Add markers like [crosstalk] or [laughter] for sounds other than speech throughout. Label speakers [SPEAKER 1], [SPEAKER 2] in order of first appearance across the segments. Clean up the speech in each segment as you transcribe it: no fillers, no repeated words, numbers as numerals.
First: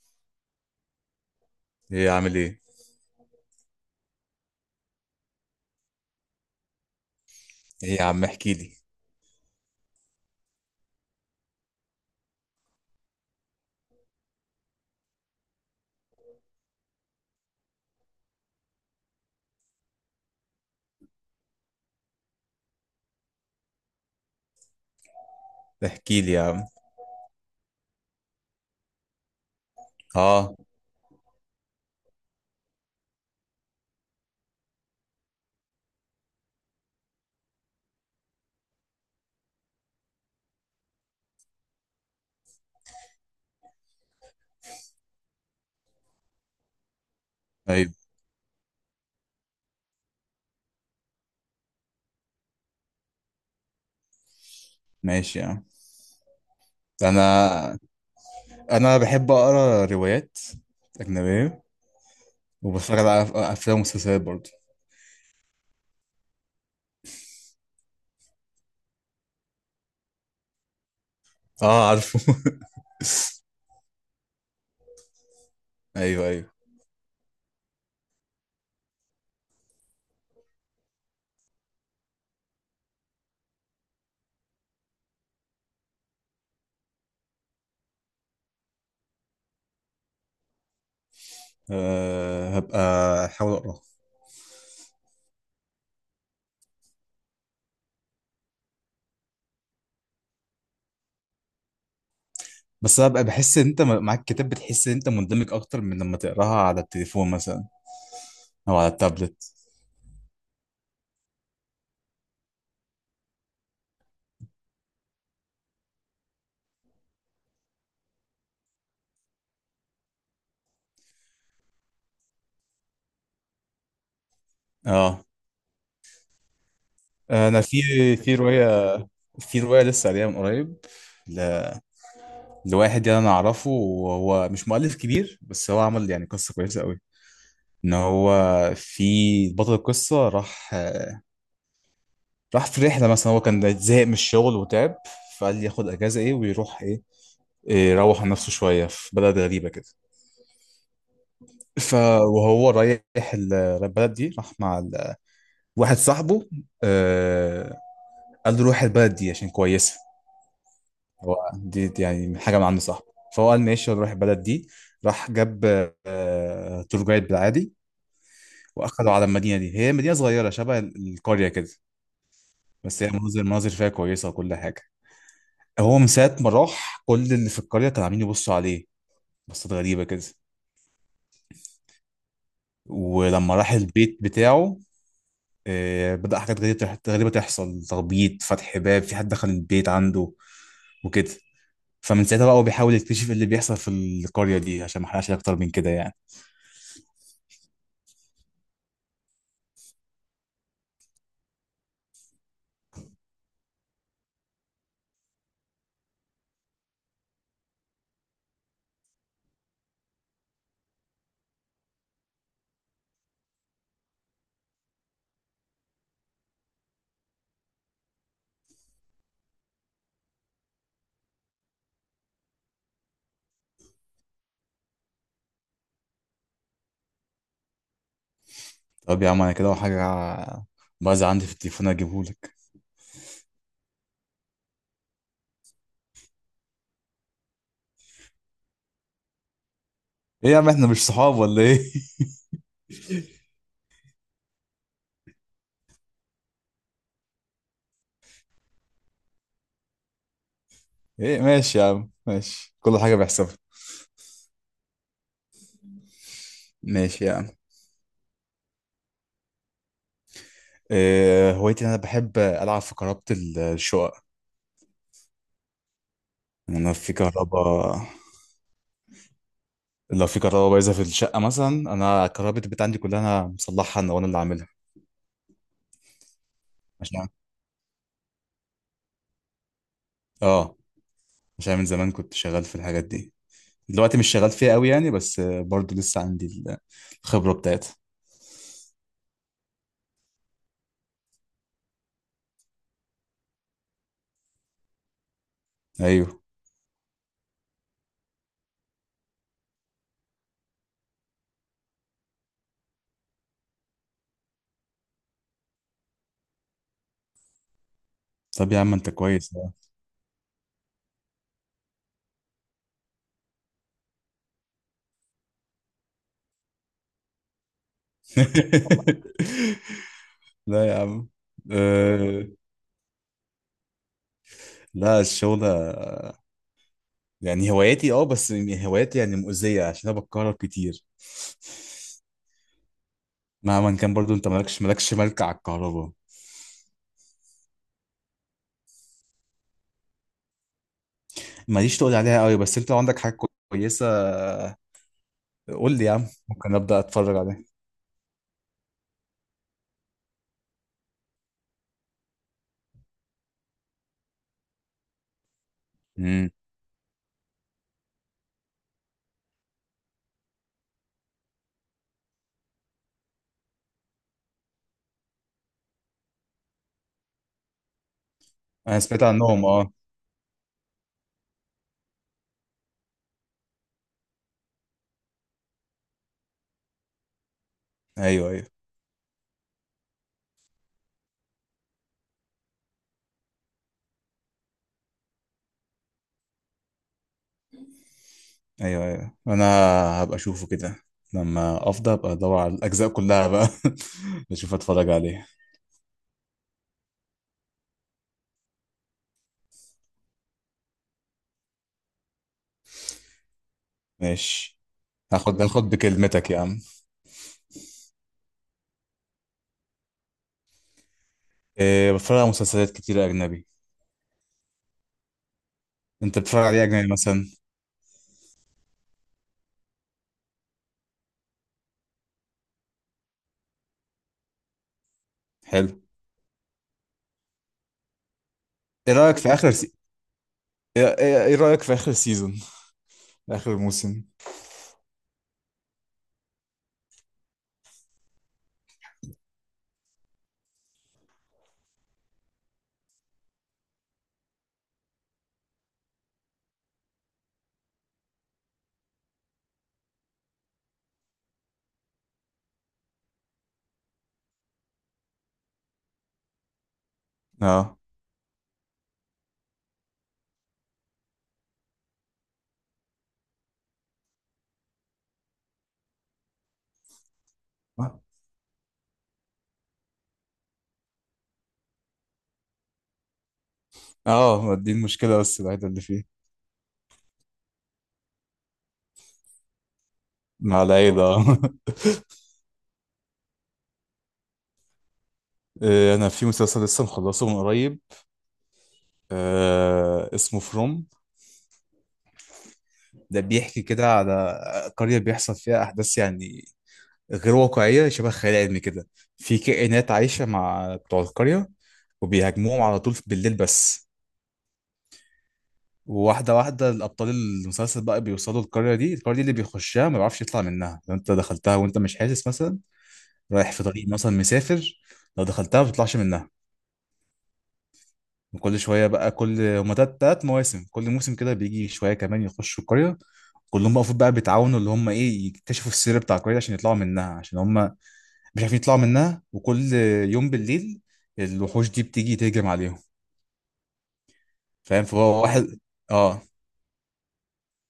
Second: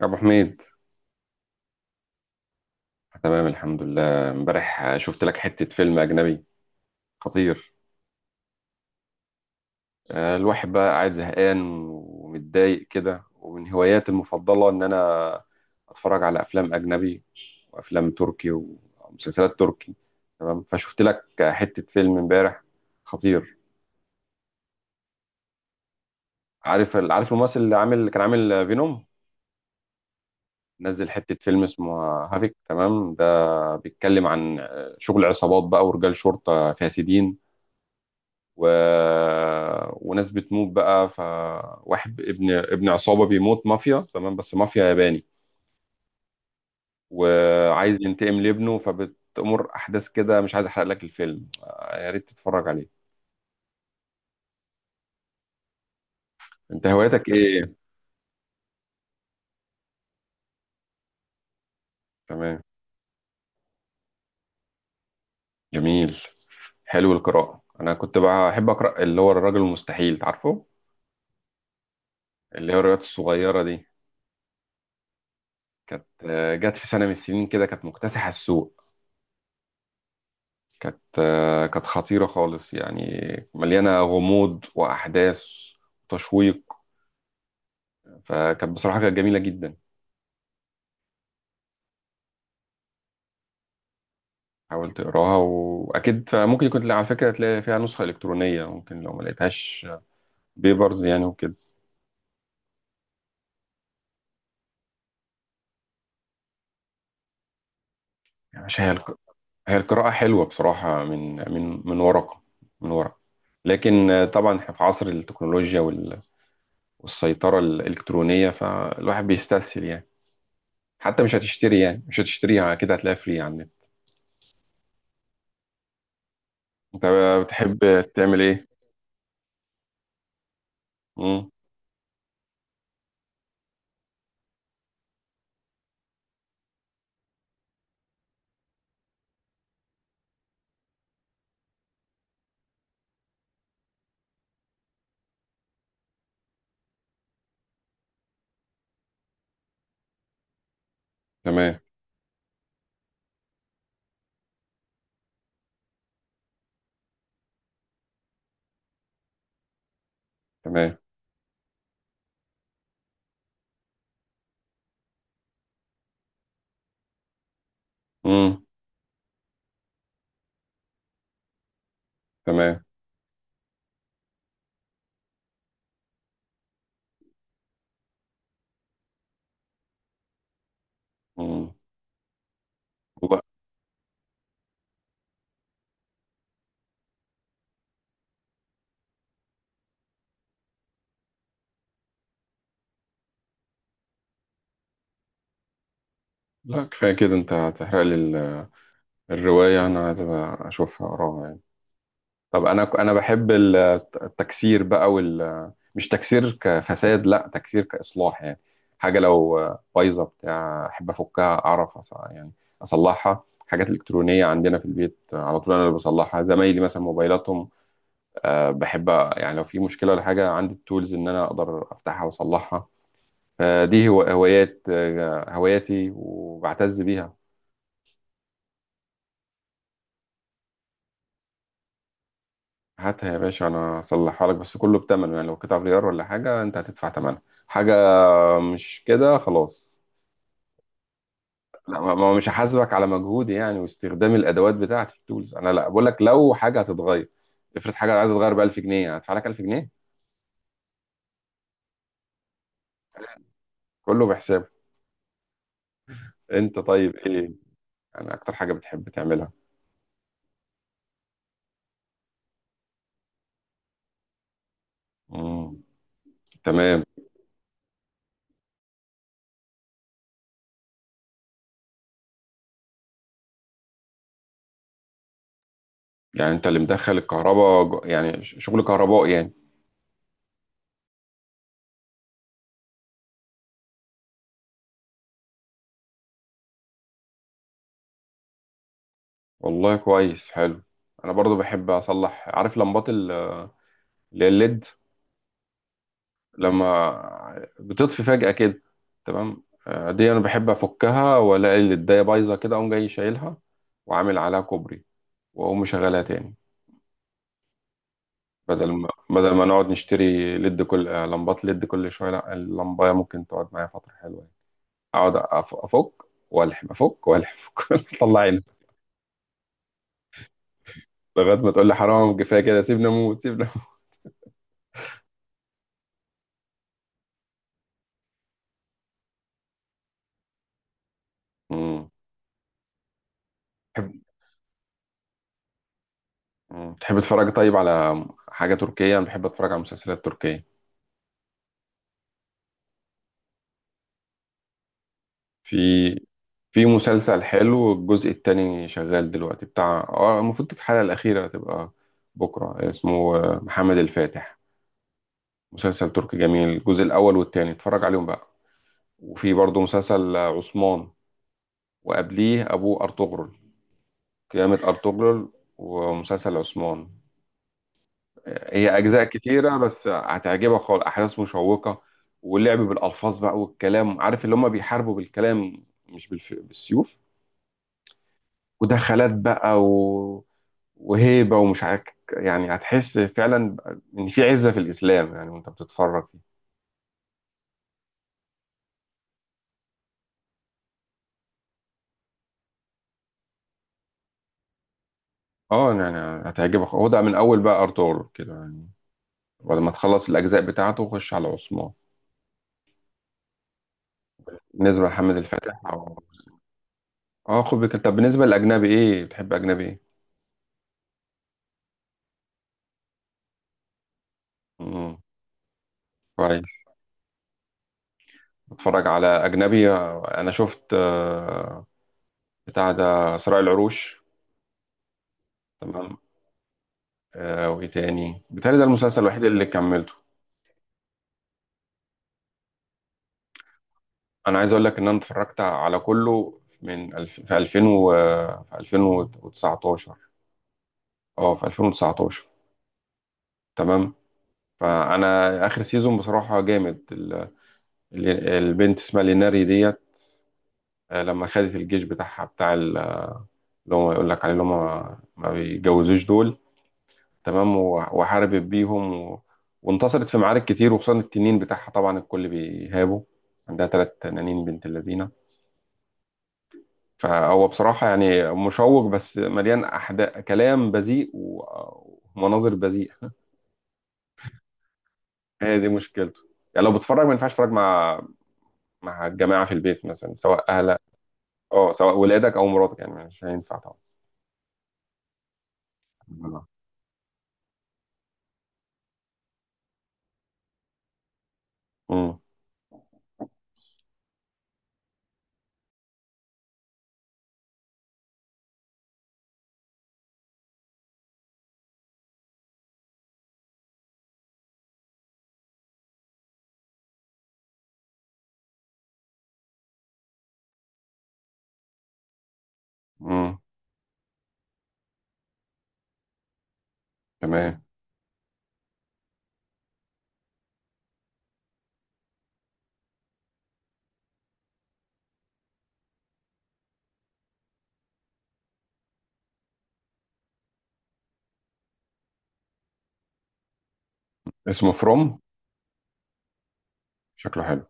[SPEAKER 1] يا ابو حميد،
[SPEAKER 2] ايه عامل ايه؟
[SPEAKER 1] تمام الحمد لله. امبارح شفت لك حتة فيلم اجنبي خطير.
[SPEAKER 2] ايه يا عم احكي لي.
[SPEAKER 1] الواحد بقى قاعد زهقان ومتضايق كده، ومن هواياتي المفضلة ان انا اتفرج على افلام اجنبي وافلام تركي ومسلسلات تركي. تمام، فشفت لك حتة فيلم امبارح خطير.
[SPEAKER 2] احكي لي يا عم.
[SPEAKER 1] عارف الممثل اللي كان عامل فينوم،
[SPEAKER 2] اه،
[SPEAKER 1] نزل حتة فيلم اسمه هافيك. تمام، ده بيتكلم عن شغل عصابات بقى ورجال شرطة فاسدين و... وناس بتموت بقى، فواحد ابن عصابة بيموت، مافيا. تمام بس مافيا ياباني،
[SPEAKER 2] طيب
[SPEAKER 1] وعايز ينتقم لابنه فبتأمر أحداث كده. مش عايز أحرق لك الفيلم، يا ريت تتفرج عليه.
[SPEAKER 2] ماشي يا عم.
[SPEAKER 1] أنت هواياتك إيه؟
[SPEAKER 2] انا بحب اقرا روايات اجنبيه.
[SPEAKER 1] تمام.
[SPEAKER 2] وبتفرج على افلام ومسلسلات برضه.
[SPEAKER 1] جميل. حلو القراءة. أنا كنت بقى أحب أقرأ اللي هو الراجل المستحيل، تعرفه؟
[SPEAKER 2] اه عارفه. [laughs]
[SPEAKER 1] اللي هي الروايات الصغيرة دي، كانت،
[SPEAKER 2] ايوه ايوه.
[SPEAKER 1] جت في سنة من السنين كده كانت مكتسحة السوق. كانت خطيرة خالص يعني، مليانة غموض وأحداث وتشويق. فكانت بصراحة كانت جميلة جدا.
[SPEAKER 2] أه هبقى احاول اقراها.
[SPEAKER 1] حاول تقراها وأكيد، فممكن يكون على فكرة تلاقي فيها نسخة إلكترونية ممكن، لو ما لقيتهاش بيبرز يعني وكده.
[SPEAKER 2] بس هبقى بحس ان انت معاك كتاب بتحس ان انت مندمج اكتر من لما تقراها على التليفون مثلا،
[SPEAKER 1] يعني
[SPEAKER 2] او
[SPEAKER 1] مش
[SPEAKER 2] على
[SPEAKER 1] هي الق...
[SPEAKER 2] التابلت.
[SPEAKER 1] هي القراءة حلوة بصراحة، من ورقة، من ورقة. لكن، طبعا احنا في عصر التكنولوجيا والسيطرة الإلكترونية، فالواحد بيستسهل يعني. حتى مش هتشتريها كده، هتلاقيها فري على النت.
[SPEAKER 2] اه
[SPEAKER 1] انت
[SPEAKER 2] انا
[SPEAKER 1] بتحب
[SPEAKER 2] في
[SPEAKER 1] تعمل ايه؟
[SPEAKER 2] روايه، لسه قاريها من قريب
[SPEAKER 1] امم.
[SPEAKER 2] لواحد، يعني انا اعرفه وهو مش مؤلف كبير، بس هو عمل يعني قصه كويسه قوي. ان هو في بطل القصه راح في رحله مثلا. هو كان زهق من الشغل وتعب، فقال لي ياخد اجازه ايه ويروح ايه. يروح عن نفسه شويه في بلد غريبه كده.
[SPEAKER 1] تمام.
[SPEAKER 2] ف وهو رايح البلد دي، راح مع واحد صاحبه. آه، قال له روح البلد دي عشان كويسه.
[SPEAKER 1] تمام.
[SPEAKER 2] هو دي يعني من حاجه، من عند صاحبه. فهو قال ماشي نروح البلد دي. راح جاب تور جايد بالعادي.
[SPEAKER 1] امم.
[SPEAKER 2] واخدوا على المدينه دي، هي مدينه صغيره شبه القريه كده.
[SPEAKER 1] تمام.
[SPEAKER 2] بس هي المناظر فيها كويسه وكل حاجه. هو من ساعه ما راح كل اللي في القريه كانوا عاملين يبصوا عليه بصات غريبه كده.
[SPEAKER 1] امم. والله.
[SPEAKER 2] ولما راح البيت بتاعه، بدأ حاجات غريبة تحصل، تخبيط، فتح باب، في حد دخل البيت عنده وكده. فمن ساعتها بقى هو بيحاول يكتشف إيه اللي بيحصل في القرية دي. عشان ما احرقش أكتر من كده يعني.
[SPEAKER 1] لا كفايه كده، انت هتحرق لي الروايه، انا عايز أبقى اشوفها، اقراها يعني. طب، انا بحب التكسير بقى، مش تكسير كفساد، لا تكسير كاصلاح يعني. حاجه لو بايظه بتاع احب افكها، اعرف اصلحها. حاجات الكترونيه عندنا في البيت على طول انا اللي بصلحها، زمايلي مثلا موبايلاتهم. بحب يعني، لو في مشكلة ولا حاجة عندي التولز إن أنا أقدر أفتحها وأصلحها. فدي هو هواياتي وبعتز بيها.
[SPEAKER 2] طب يا عم أنا كده وحاجة بايظة عندي في التليفون أجيبهولك.
[SPEAKER 1] هاتها يا باشا، أنا أصلحها لك، بس كله بتمنه يعني. لو قطع غيار ولا حاجة أنت هتدفع تمنها. حاجة، مش كده خلاص.
[SPEAKER 2] إيه يا عم إحنا مش صحاب ولا إيه؟ [laughs]
[SPEAKER 1] لا مش هحاسبك على مجهودي يعني واستخدام الأدوات بتاعتي التولز. أنا لا بقول لك لو حاجة هتتغير، افرض حاجة عايزة تتغير ب 1000 جنيه، هدفع لك 1000 جنيه.
[SPEAKER 2] ايه ماشي يا عم، ماشي. كل حاجة بحسبها.
[SPEAKER 1] كله بحسابه. أنت طيب
[SPEAKER 2] ماشي يا عم.
[SPEAKER 1] إيه أنا أكتر حاجة بتحب تعملها؟
[SPEAKER 2] إيه هوايتي إن انا بحب العب في كهربة الشقق.
[SPEAKER 1] مم.
[SPEAKER 2] انا
[SPEAKER 1] تمام.
[SPEAKER 2] في كهرباء لو في كهرباء بايظة في الشقة مثلا، انا كهرباء البيت عندي كلها انا مصلحها، انا اللي عاملها.
[SPEAKER 1] يعني انت اللي مدخل
[SPEAKER 2] عشان،
[SPEAKER 1] الكهرباء، شغل كهرباء يعني؟
[SPEAKER 2] اه، عشان من زمان كنت شغال في الحاجات دي. دلوقتي مش شغال فيها قوي يعني، بس برضو لسه عندي الخبرة بتاعتها.
[SPEAKER 1] والله كويس، حلو. انا برضو بحب اصلح، عارف لمبات اللي هي الليد،
[SPEAKER 2] ايوه،
[SPEAKER 1] لما بتطفي فجأة كده. تمام، دي انا بحب افكها، والاقي الليدايه بايظه كده اقوم جاي شايلها، وعامل عليها كوبري، واقوم مشغلها تاني.
[SPEAKER 2] طب يا
[SPEAKER 1] بدل
[SPEAKER 2] عم
[SPEAKER 1] ما
[SPEAKER 2] انت
[SPEAKER 1] بدل
[SPEAKER 2] كويس.
[SPEAKER 1] ما
[SPEAKER 2] لا
[SPEAKER 1] نقعد نشتري ليد، كل آه، لمبات ليد كل شويه، لا اللمبايه ممكن تقعد معايا فتره حلوه يعني. اقعد افك والحم، افك والحم [laughs] اطلع،
[SPEAKER 2] [laughs] لا يا عم.
[SPEAKER 1] لغاية ما تقول لي حرام
[SPEAKER 2] أه
[SPEAKER 1] كفاية كده، سيبنا أموت، سيبنا أموت.
[SPEAKER 2] لا الشغل يعني هواياتي، اه بس هواياتي يعني مؤذية عشان انا بتكهرب كتير.
[SPEAKER 1] مم.
[SPEAKER 2] مهما
[SPEAKER 1] تحب.
[SPEAKER 2] كان برضو انت مالكش ملك على الكهرباء.
[SPEAKER 1] مم. تحب تتفرج طيب على حاجة تركية؟ أنا بحب أتفرج على مسلسلات تركية.
[SPEAKER 2] ماليش تقول عليها قوي، بس انت لو عندك حاجة كويسة
[SPEAKER 1] في
[SPEAKER 2] قول لي يا عم ممكن
[SPEAKER 1] في
[SPEAKER 2] ابدأ اتفرج
[SPEAKER 1] مسلسل
[SPEAKER 2] عليها.
[SPEAKER 1] حلو، الجزء التاني شغال دلوقتي بتاع، المفروض الحلقة الأخيرة تبقى بكرة، اسمه محمد الفاتح. مسلسل تركي
[SPEAKER 2] امم،
[SPEAKER 1] جميل، الجزء الأول والتاني اتفرج عليهم بقى. وفي برضه مسلسل عثمان، وقبليه أبوه أرطغرل، قيامة أرطغرل، ومسلسل عثمان. هي
[SPEAKER 2] انا سمعت
[SPEAKER 1] اجزاء
[SPEAKER 2] عنهم
[SPEAKER 1] كتيره
[SPEAKER 2] اه.
[SPEAKER 1] بس هتعجبك خالص، احداث مشوقه. واللعب بالالفاظ بقى والكلام، عارف اللي هم بيحاربوا بالكلام مش بالسيوف،
[SPEAKER 2] ايوه ايوه.
[SPEAKER 1] ودخلات بقى وهيبه ومش عارف، يعني هتحس فعلا ان في عزه في الاسلام يعني وانت بتتفرج فيه.
[SPEAKER 2] ايوه ايوه. انا هبقى اشوفه كده لما افضى ابقى ادور على الاجزاء كلها بقى. [laughs] اشوف اتفرج عليها.
[SPEAKER 1] اه يعني هتعجبك. هو ده من اول بقى ارطغرل كده يعني، ولما تخلص الاجزاء بتاعته خش على عثمان.
[SPEAKER 2] ماشي،
[SPEAKER 1] بالنسبه لحمد الفتح
[SPEAKER 2] هاخد بكلمتك يا عم.
[SPEAKER 1] اه، خد بالك. طب بالنسبه للاجنبي ايه، بتحب اجنبي ايه؟
[SPEAKER 2] إيه بتفرج على مسلسلات كتير اجنبي.
[SPEAKER 1] امم.
[SPEAKER 2] انت بتتفرج
[SPEAKER 1] كويس.
[SPEAKER 2] على ايه اجنبي مثلا؟
[SPEAKER 1] بتفرج على أجنبي. أنا شفت، بتاع ده صراع العروش.
[SPEAKER 2] حلو.
[SPEAKER 1] تمام. وإيه تاني؟ بتهيألي ده
[SPEAKER 2] ايه
[SPEAKER 1] المسلسل
[SPEAKER 2] رايك
[SPEAKER 1] الوحيد
[SPEAKER 2] في
[SPEAKER 1] اللي
[SPEAKER 2] اخر
[SPEAKER 1] كملته.
[SPEAKER 2] إيه رأيك في آخر سيزون، آخر موسم.
[SPEAKER 1] أنا عايز أقول لك إن أنا اتفرجت على كله في 2000 في 2019، في 2019، تمام. فأنا آخر سيزون بصراحة جامد. البنت اسمها ليناري ديت، لما خدت الجيش بتاعها بتاع اللي هم يقول لك عليه، اللي هم ما بيتجوزوش دول، تمام.
[SPEAKER 2] اه.
[SPEAKER 1] وحاربت بيهم وانتصرت في معارك كتير، وخصوصا التنين بتاعها طبعا الكل بيهابه، عندها 3 تنانين، بنت اللذينة. فهو بصراحة يعني مشوق، بس مليان أحداث، كلام بذيء ومناظر بذيئة [laughs]
[SPEAKER 2] اه دي المشكلة بس
[SPEAKER 1] هي
[SPEAKER 2] الوحيدة
[SPEAKER 1] دي
[SPEAKER 2] اللي فيه.
[SPEAKER 1] مشكلته، يعني لو بتتفرج ما ينفعش تتفرج مع الجماعة في البيت مثلا، سواء
[SPEAKER 2] مع
[SPEAKER 1] أهلك،
[SPEAKER 2] العيلة. [laughs]
[SPEAKER 1] أه سواء ولادك أو مراتك، يعني مش هينفع طبعا.
[SPEAKER 2] انا في
[SPEAKER 1] آه.
[SPEAKER 2] مسلسل لسه مخلصه من قريب. آه اسمه فروم.
[SPEAKER 1] امم.
[SPEAKER 2] ده بيحكي كده على قرية بيحصل فيها احداث يعني غير واقعية، شبه خيال علمي كده. في كائنات عايشة مع بتوع القرية، وبيهاجموهم على طول بالليل بس. وواحدة الأبطال المسلسل بقى بيوصلوا القرية دي. القرية دي اللي بيخشها ما بيعرفش يطلع منها. لو أنت دخلتها وأنت مش حاسس مثلا
[SPEAKER 1] امم.
[SPEAKER 2] رايح في طريق مثلا مسافر، لو دخلتها ما بتطلعش منها.
[SPEAKER 1] تمام.
[SPEAKER 2] وكل شويه بقى، كل تلات مواسم، كل موسم كده بيجي شويه كمان يخشوا القريه. كلهم بقى المفروض بقى بيتعاونوا اللي هم ايه يكتشفوا السر بتاع القريه عشان يطلعوا منها، عشان هم مش عارفين يطلعوا منها. وكل يوم بالليل الوحوش دي بتيجي تهجم عليهم.
[SPEAKER 1] اسمه
[SPEAKER 2] فاهم،
[SPEAKER 1] فروم،
[SPEAKER 2] فهو واحد، اه،
[SPEAKER 1] شكله حلو.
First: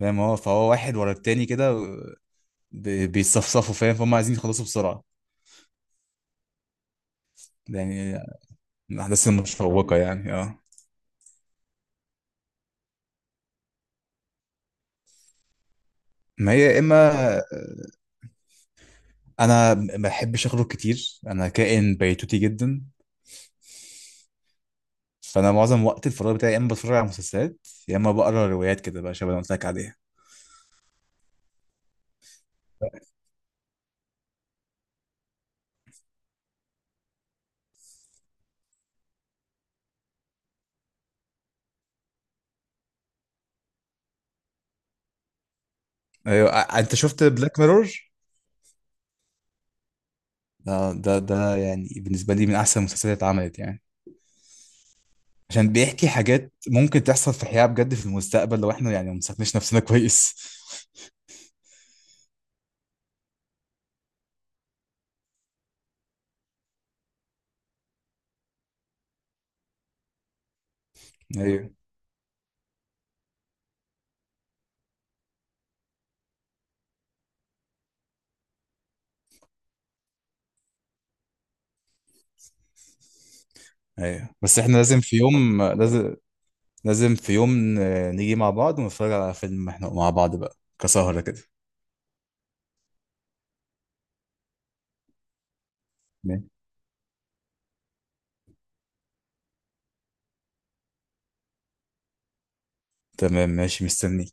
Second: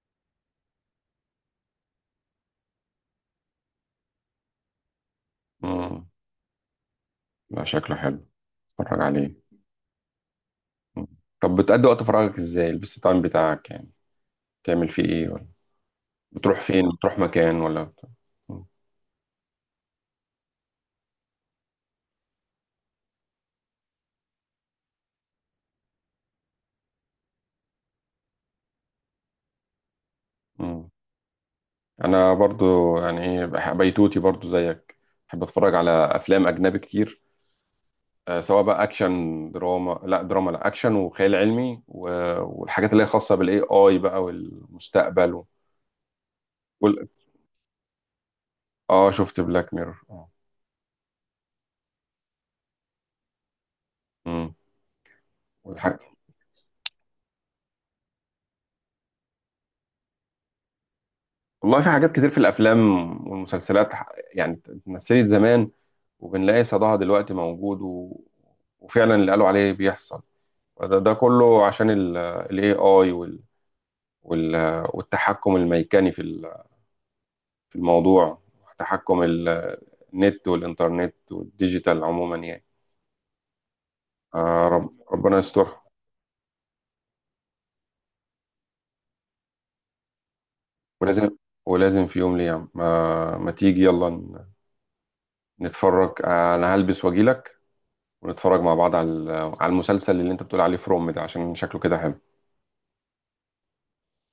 [SPEAKER 2] فاهم، فهو واحد ورا التاني كده، بيتصفصفوا. فاهم فهم عايزين يخلصوا بسرعه
[SPEAKER 1] امم. لا شكله
[SPEAKER 2] يعني،
[SPEAKER 1] حلو،
[SPEAKER 2] من
[SPEAKER 1] اتفرج
[SPEAKER 2] الاحداث
[SPEAKER 1] عليه.
[SPEAKER 2] المشوقه يعني اه.
[SPEAKER 1] طب بتقضي وقت فراغك ازاي؟ البيست تايم بتاعك يعني بتعمل فيه ايه؟ ولا
[SPEAKER 2] ما
[SPEAKER 1] بتروح
[SPEAKER 2] هي يا
[SPEAKER 1] فين،
[SPEAKER 2] اما،
[SPEAKER 1] بتروح مكان ولا م.
[SPEAKER 2] انا ما بحبش اخرج كتير، انا كائن بيتوتي جدا. فانا معظم وقت الفراغ بتاعي يا اما بتفرج على مسلسلات يا اما بقرا روايات كده بقى، شبه اللي قلت لك عليها.
[SPEAKER 1] م. انا برضو يعني ايه بيتوتي برضو زيك، بحب اتفرج على افلام اجنبي كتير، سواء بقى اكشن، دراما، لا دراما لا اكشن وخيال علمي والحاجات اللي هي خاصه بالاي اي بقى والمستقبل
[SPEAKER 2] ايوه، انت
[SPEAKER 1] وال...
[SPEAKER 2] شفت بلاك ميرور؟
[SPEAKER 1] اه. شفت بلاك ميرور، اه.
[SPEAKER 2] ده ده يعني بالنسبه لي من احسن المسلسلات اللي اتعملت يعني.
[SPEAKER 1] م.
[SPEAKER 2] عشان بيحكي
[SPEAKER 1] والحاجة،
[SPEAKER 2] حاجات ممكن تحصل في حياه بجد في المستقبل لو احنا يعني ما مسكناش نفسنا كويس.
[SPEAKER 1] والله في حاجات كتير في الافلام والمسلسلات، يعني اتمثلت زمان، وبنلاقي صداها دلوقتي موجود وفعلا اللي قالوا عليه بيحصل. ده
[SPEAKER 2] [laughs]
[SPEAKER 1] كله
[SPEAKER 2] ايوه
[SPEAKER 1] عشان الاي اي وال... والتحكم الميكاني في في الموضوع، تحكم النت والانترنت والديجيتال عموما يعني.
[SPEAKER 2] ايوه، بس احنا لازم في
[SPEAKER 1] ربنا
[SPEAKER 2] يوم،
[SPEAKER 1] يسترها.
[SPEAKER 2] لازم في يوم نيجي مع بعض ونتفرج على فيلم احنا مع بعض بقى كسهرة
[SPEAKER 1] ولازم
[SPEAKER 2] كده.
[SPEAKER 1] ولازم في يوم ليا، ما تيجي يلا نتفرج، انا هلبس واجيلك، ونتفرج مع بعض على على المسلسل اللي انت بتقول عليه فروم ده عشان شكله كده حلو.
[SPEAKER 2] تمام ماشي، مستني.